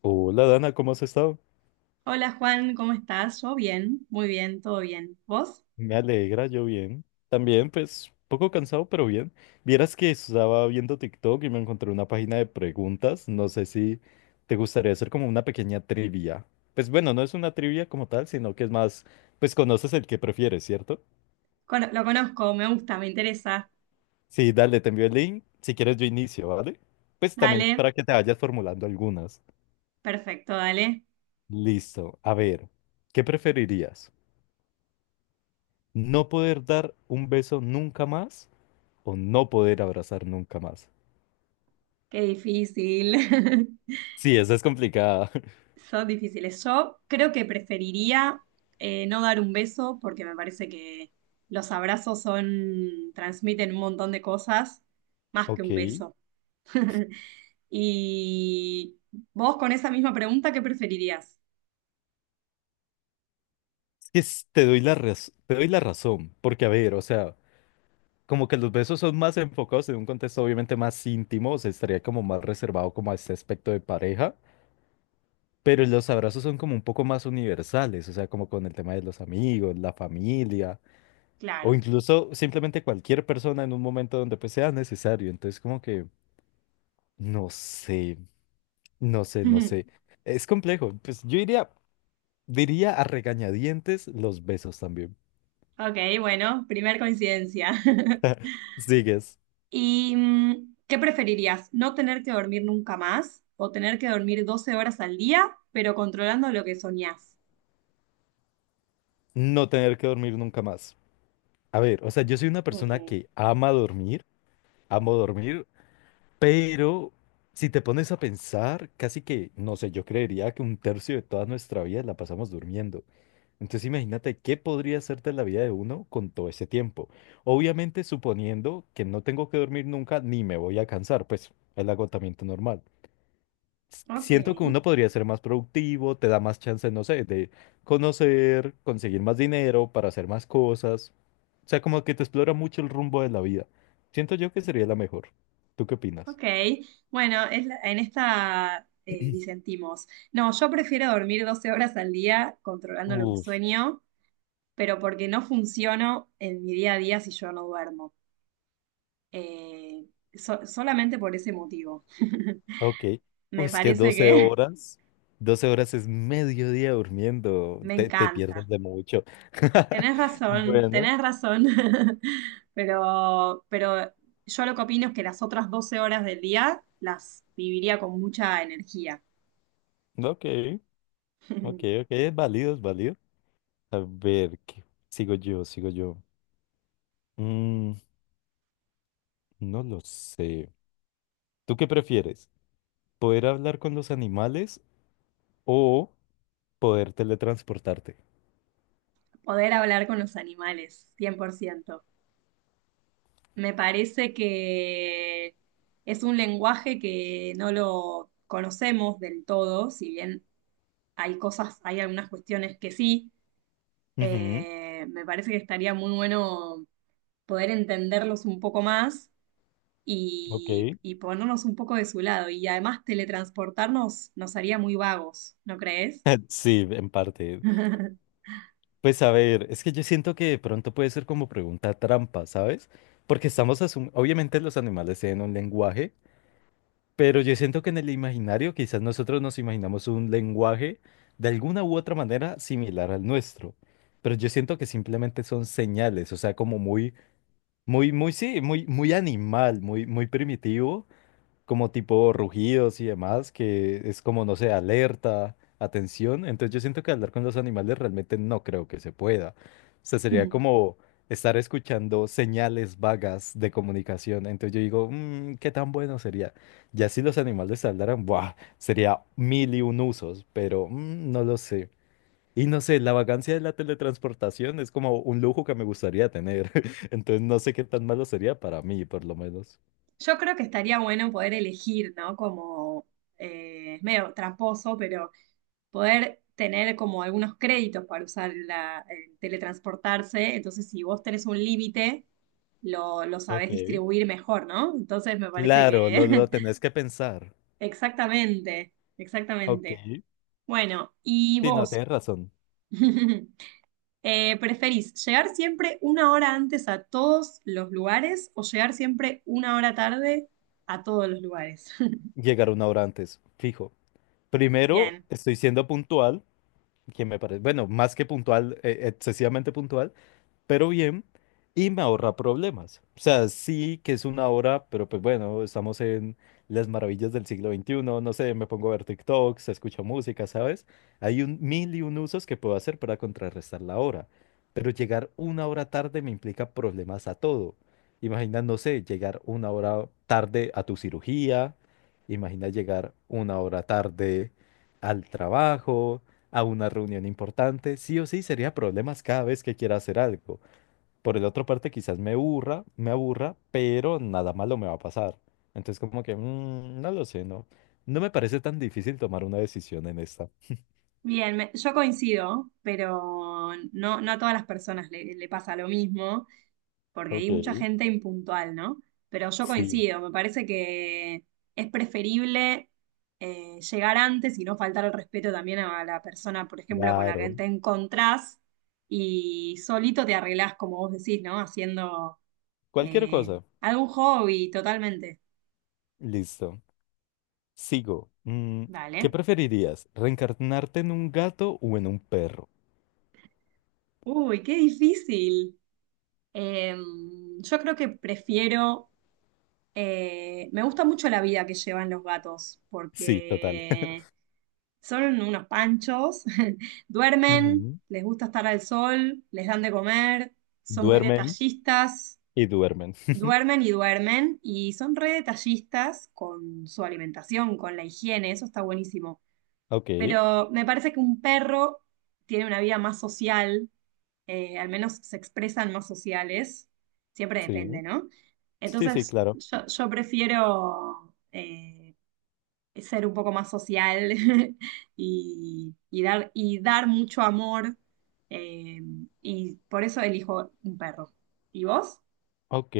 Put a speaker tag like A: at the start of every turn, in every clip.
A: Hola Dana, ¿cómo has estado?
B: Hola Juan, ¿cómo estás? Yo bien, muy bien, todo bien. ¿Vos?
A: Me alegra, yo bien. También, pues, poco cansado, pero bien. Vieras que estaba viendo TikTok y me encontré una página de preguntas. No sé si te gustaría hacer como una pequeña trivia. Pues bueno, no es una trivia como tal, sino que es más, pues conoces el que prefieres, ¿cierto?
B: Cono- lo conozco, me gusta, me interesa.
A: Sí, dale, te envío el link. Si quieres, yo inicio, ¿vale? Pues también
B: Dale,
A: para que te vayas formulando algunas.
B: perfecto, dale.
A: Listo. A ver, ¿qué preferirías? ¿No poder dar un beso nunca más o no poder abrazar nunca más?
B: Qué difícil.
A: Sí, esa es complicada.
B: Son difíciles. Yo creo que preferiría no dar un beso porque me parece que los abrazos son, transmiten un montón de cosas más que
A: Ok.
B: un
A: Es
B: beso. Y vos con esa misma pregunta, ¿qué preferirías?
A: que te doy la te doy la razón, porque a ver, o sea, como que los besos son más enfocados en un contexto obviamente más íntimo, o sea, estaría como más reservado como a este aspecto de pareja, pero los abrazos son como un poco más universales, o sea, como con el tema de los amigos, la familia, o
B: Claro.
A: incluso simplemente cualquier persona en un momento donde pues sea necesario, entonces como que, no sé, no sé, no sé. Es complejo, pues yo diría a regañadientes los besos también.
B: Ok, bueno, primer coincidencia.
A: Sigues,
B: ¿Y qué preferirías? ¿No tener que dormir nunca más o tener que dormir 12 horas al día, pero controlando lo que soñás?
A: no tener que dormir nunca más. A ver, o sea, yo soy una persona
B: Mm,
A: que ama dormir, amo dormir, pero si te pones a pensar, casi que, no sé, yo creería que un tercio de toda nuestra vida la pasamos durmiendo. Entonces imagínate qué podría hacerte la vida de uno con todo ese tiempo. Obviamente suponiendo que no tengo que dormir nunca ni me voy a cansar, pues el agotamiento normal.
B: ok,
A: Siento que uno podría ser más productivo, te da más chance, no sé, de conocer, conseguir más dinero para hacer más cosas. O sea, como que te explora mucho el rumbo de la vida. Siento yo que sería la mejor. ¿Tú qué opinas?
B: ok. Bueno, en esta disentimos. No, yo prefiero dormir 12 horas al día controlando lo que
A: Uf,
B: sueño, pero porque no funciono en mi día a día si yo no duermo. Eh, solamente por ese motivo.
A: ok.
B: Me
A: Pues que
B: parece
A: 12
B: que
A: horas, 12 horas es medio día durmiendo,
B: me
A: te pierdes
B: encanta.
A: de mucho.
B: Tenés razón,
A: Bueno,
B: tenés razón. Pero yo lo que opino es que las otras 12 horas del día las viviría con mucha energía.
A: ok, ok, ok, es válido, es válido. A ver, ¿qué? Sigo yo, sigo yo. Mm, no lo sé. ¿Tú qué prefieres? ¿Poder hablar con los animales o poder teletransportarte?
B: Poder hablar con los animales, 100%. Me parece que es un lenguaje que no lo conocemos del todo, si bien hay cosas, hay algunas cuestiones que sí.
A: Ujú,
B: Me parece que estaría muy bueno poder entenderlos un poco más
A: ok.
B: y ponernos un poco de su lado. Y además teletransportarnos nos haría muy vagos, ¿no crees?
A: Sí, en parte. Pues a ver, es que yo siento que de pronto puede ser como pregunta trampa, ¿sabes? Porque estamos asumiendo, obviamente los animales tienen un lenguaje, pero yo siento que en el imaginario quizás nosotros nos imaginamos un lenguaje de alguna u otra manera similar al nuestro. Pero yo siento que simplemente son señales, o sea, como muy, muy, muy, sí, muy, muy animal, muy, muy primitivo. Como tipo rugidos y demás, que es como, no sé, alerta, atención. Entonces yo siento que hablar con los animales realmente no creo que se pueda. O sea, sería como estar escuchando señales vagas de comunicación. Entonces yo digo, "Mm, ¿qué tan bueno sería? Ya si los animales hablaran, ¡buah! Sería mil y un usos, pero mm, no lo sé. Y no sé, la vagancia de la teletransportación es como un lujo que me gustaría tener." Entonces no sé qué tan malo sería para mí, por lo menos.
B: Yo creo que estaría bueno poder elegir, ¿no? Como es medio tramposo, pero poder tener como algunos créditos para usar el teletransportarse. Entonces, si vos tenés un límite, lo sabés
A: Ok.
B: distribuir mejor, ¿no? Entonces, me parece
A: Claro, lo
B: que
A: tenés que pensar.
B: exactamente,
A: Ok.
B: exactamente. Bueno, ¿y
A: Sí, no,
B: vos?
A: tienes razón.
B: ¿Preferís llegar siempre una hora antes a todos los lugares o llegar siempre una hora tarde a todos los lugares?
A: Llegar una hora antes, fijo. Primero,
B: Bien,
A: estoy siendo puntual, que me parece, bueno, más que puntual, excesivamente puntual. Pero bien, y me ahorra problemas. O sea, sí que es una hora, pero pues bueno, estamos en las maravillas del siglo VIII, no sé, me pongo a ver TikToks, escucho música, ¿sabes? Hay un mil y un usos que puedo hacer para contrarrestar la hora, pero llegar una hora tarde me implica problemas a todo. Imagina, no sé, llegar una hora tarde a tu cirugía, imagina llegar una hora tarde al trabajo, a una reunión importante, sí o sí sería problemas cada vez que quiera hacer algo. Por el otro parte, quizás me aburra, pero nada malo me va a pasar. Entonces, como que, mm, no lo sé, ¿no? No me parece tan difícil tomar una decisión en esta.
B: bien, yo coincido, pero no, no a todas las personas le pasa lo mismo, porque hay
A: Ok.
B: mucha gente impuntual, ¿no? Pero yo
A: Sí,
B: coincido, me parece que es preferible llegar antes y no faltar el respeto también a la persona, por ejemplo, con la que
A: claro.
B: te encontrás y solito te arreglás, como vos decís, ¿no? Haciendo
A: Cualquier
B: Eh,
A: cosa.
B: algún hobby, totalmente.
A: Listo. Sigo. Mm, ¿qué
B: Dale.
A: preferirías? ¿Reencarnarte en un gato o en un perro?
B: Uy, qué difícil. Eh, yo creo que prefiero, me gusta mucho la vida que llevan los gatos,
A: Sí, total.
B: porque son unos panchos, duermen,
A: Ujú.
B: les gusta estar al sol, les dan de comer, son muy
A: Duermen
B: detallistas,
A: y duermen.
B: duermen y duermen, y son re detallistas con su alimentación, con la higiene, eso está buenísimo.
A: Ok,
B: Pero me parece que un perro tiene una vida más social, al menos se expresan más sociales, siempre depende,
A: sí.
B: ¿no?
A: Sí, sí,
B: Entonces,
A: claro.
B: yo prefiero ser un poco más social y dar mucho amor, eh, y por eso elijo un perro. ¿Y vos?
A: Ok.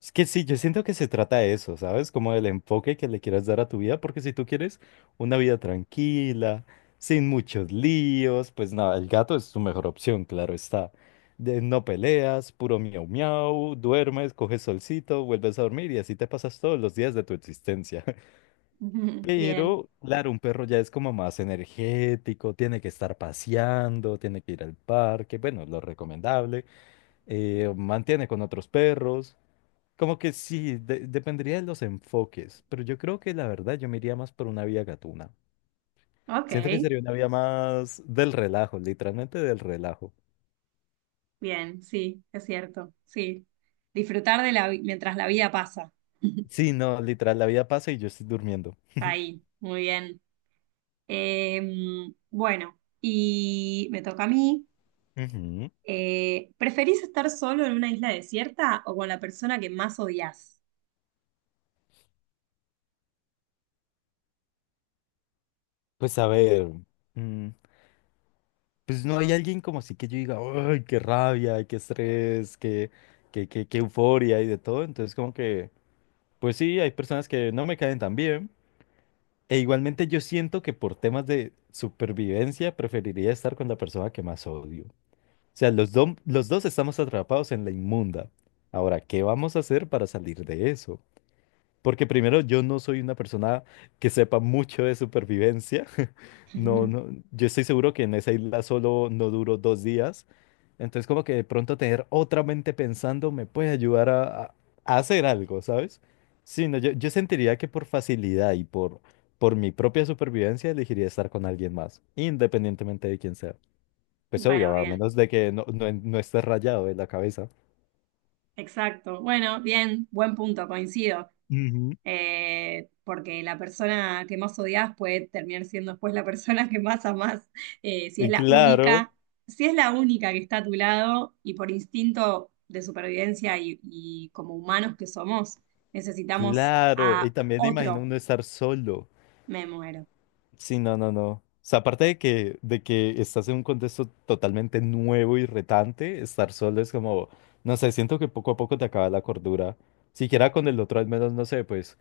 A: Es que sí, yo siento que se trata de eso, ¿sabes? Como del enfoque que le quieras dar a tu vida, porque si tú quieres una vida tranquila, sin muchos líos, pues nada, el gato es tu mejor opción, claro está. No peleas, puro miau miau, duermes, coges solcito, vuelves a dormir y así te pasas todos los días de tu existencia.
B: Ujú, bien,
A: Pero, claro, un perro ya es como más energético, tiene que estar paseando, tiene que ir al parque, bueno, lo recomendable, mantiene con otros perros. Como que sí, dependería de los enfoques, pero yo creo que la verdad yo me iría más por una vía gatuna.
B: ok,
A: Siento que sería una vía más del relajo, literalmente del relajo.
B: bien, sí, es cierto, sí. Disfrutar de mientras la vida pasa.
A: Sí, no, literal, la vida pasa y yo estoy durmiendo.
B: Ahí, muy bien. Bueno, y me toca a mí.
A: Ujú.
B: ¿Preferís estar solo en una isla desierta o con la persona que más odias?
A: Pues a ver, mm, pues no hay alguien como así que yo diga, ay, qué rabia, qué estrés, qué euforia y de todo. Entonces como que, pues sí, hay personas que no me caen tan bien. E igualmente yo siento que por temas de supervivencia preferiría estar con la persona que más odio. O sea, los dos estamos atrapados en la inmunda. Ahora, ¿qué vamos a hacer para salir de eso? Porque primero, yo no soy una persona que sepa mucho de supervivencia. No, no, yo estoy seguro que en esa isla solo no duro 2 días. Entonces, como que de pronto tener otra mente pensando me puede ayudar a, a hacer algo, ¿sabes? Sí, no, yo sentiría que por facilidad y por mi propia supervivencia elegiría estar con alguien más, independientemente de quién sea. Pues
B: Bueno,
A: obvio, a
B: bien,
A: menos de que no, no, no estés rayado de la cabeza.
B: exacto. Bueno, bien, buen punto, coincido.
A: Ujú.
B: Porque la persona que más odias puede terminar siendo después la persona que más amás. Eh, si es
A: Y
B: la
A: claro,
B: única, si es la única que está a tu lado y por instinto de supervivencia y como humanos que somos, necesitamos
A: claro. Y
B: a
A: también me imagino
B: otro.
A: uno estar solo.
B: Me muero.
A: Sí, no, no, no. O sea, aparte de que, estás en un contexto totalmente nuevo y retante, estar solo es como, no sé, siento que poco a poco te acaba la cordura. Siquiera con el otro, al menos, no sé, pues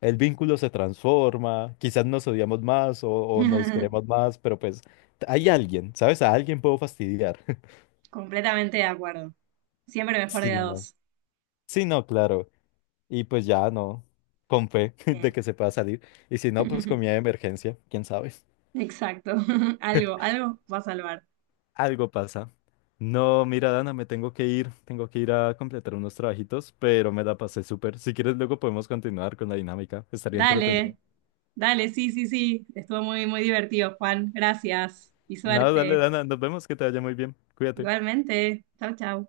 A: el vínculo se transforma, quizás nos odiamos más o nos queremos más, pero pues hay alguien, ¿sabes? A alguien puedo fastidiar.
B: Completamente de acuerdo. Siempre mejor
A: Sí,
B: de a
A: no.
B: dos.
A: Sí, no, claro. Y pues ya no, con fe de que
B: Bien.
A: se pueda salir. Y si no, pues comida de emergencia, quién sabe.
B: Exacto. Algo, algo va a salvar.
A: Algo pasa. No, mira, Dana, me tengo que ir. Tengo que ir a completar unos trabajitos, pero me la pasé súper. Si quieres, luego podemos continuar con la dinámica. Estaría entretenido.
B: Dale, dale, sí, sí, sí. Estuvo muy, muy divertido, Juan. Gracias y
A: No, dale,
B: suerte.
A: Dana, nos vemos, que te vaya muy bien. Cuídate.
B: Igualmente. Chau, chau.